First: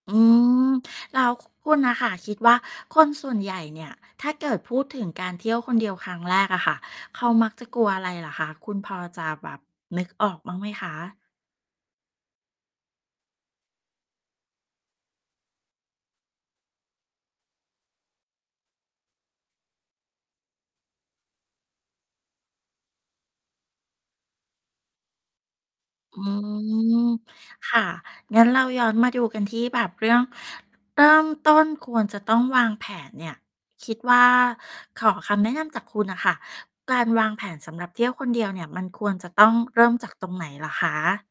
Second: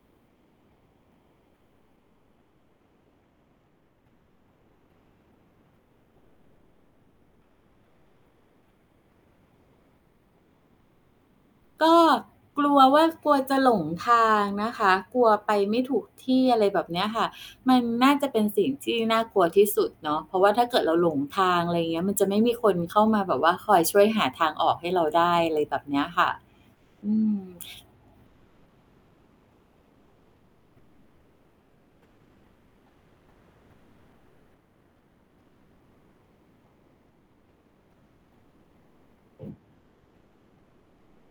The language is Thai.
อืม แล้วคุณน่ะค่ะคิดว่าคนส่วนใหญ่เนี่ย ถ้าเกิดพูดถึงการเที่ยวคนเดียวครั้งแรกอะค่ะ เขามักจะกลัวอะไรเหรอคะ คุณพอจะแบบนึกออกบ้างไหมคะ? ก็กลัวว่า กลัวจะหลงทางนะคะ กลัวไปไม่ถูกที่อะไรแบบนี้ค่ะ มันน่าจะเป็นสิ่งที่น่ากลัวที่สุดเนาะ เพราะว่าถ้าเกิดเราหลงทาง อะไรอย่างเงี้ย มันจะไม่มีคนเข้ามาแบบว่าคอยช่วยหาทางออกให้เราได้ อะไรแบบเนี้ยอคื่ะ ม อืม ค่ะ งั้นเราย้อนมาดูกันที่แบบเรื่อง เริ่มต้นควรจะต้องวางแผนเนี่ยคิดว่า ขอคำแนะนำจากคุณน่ะค่ะ การวางแผนสำหรับเที่ยวคนเดียวเนี่ย มันควรจะต้องเริ่มจากตรงไหนเหรอคะ?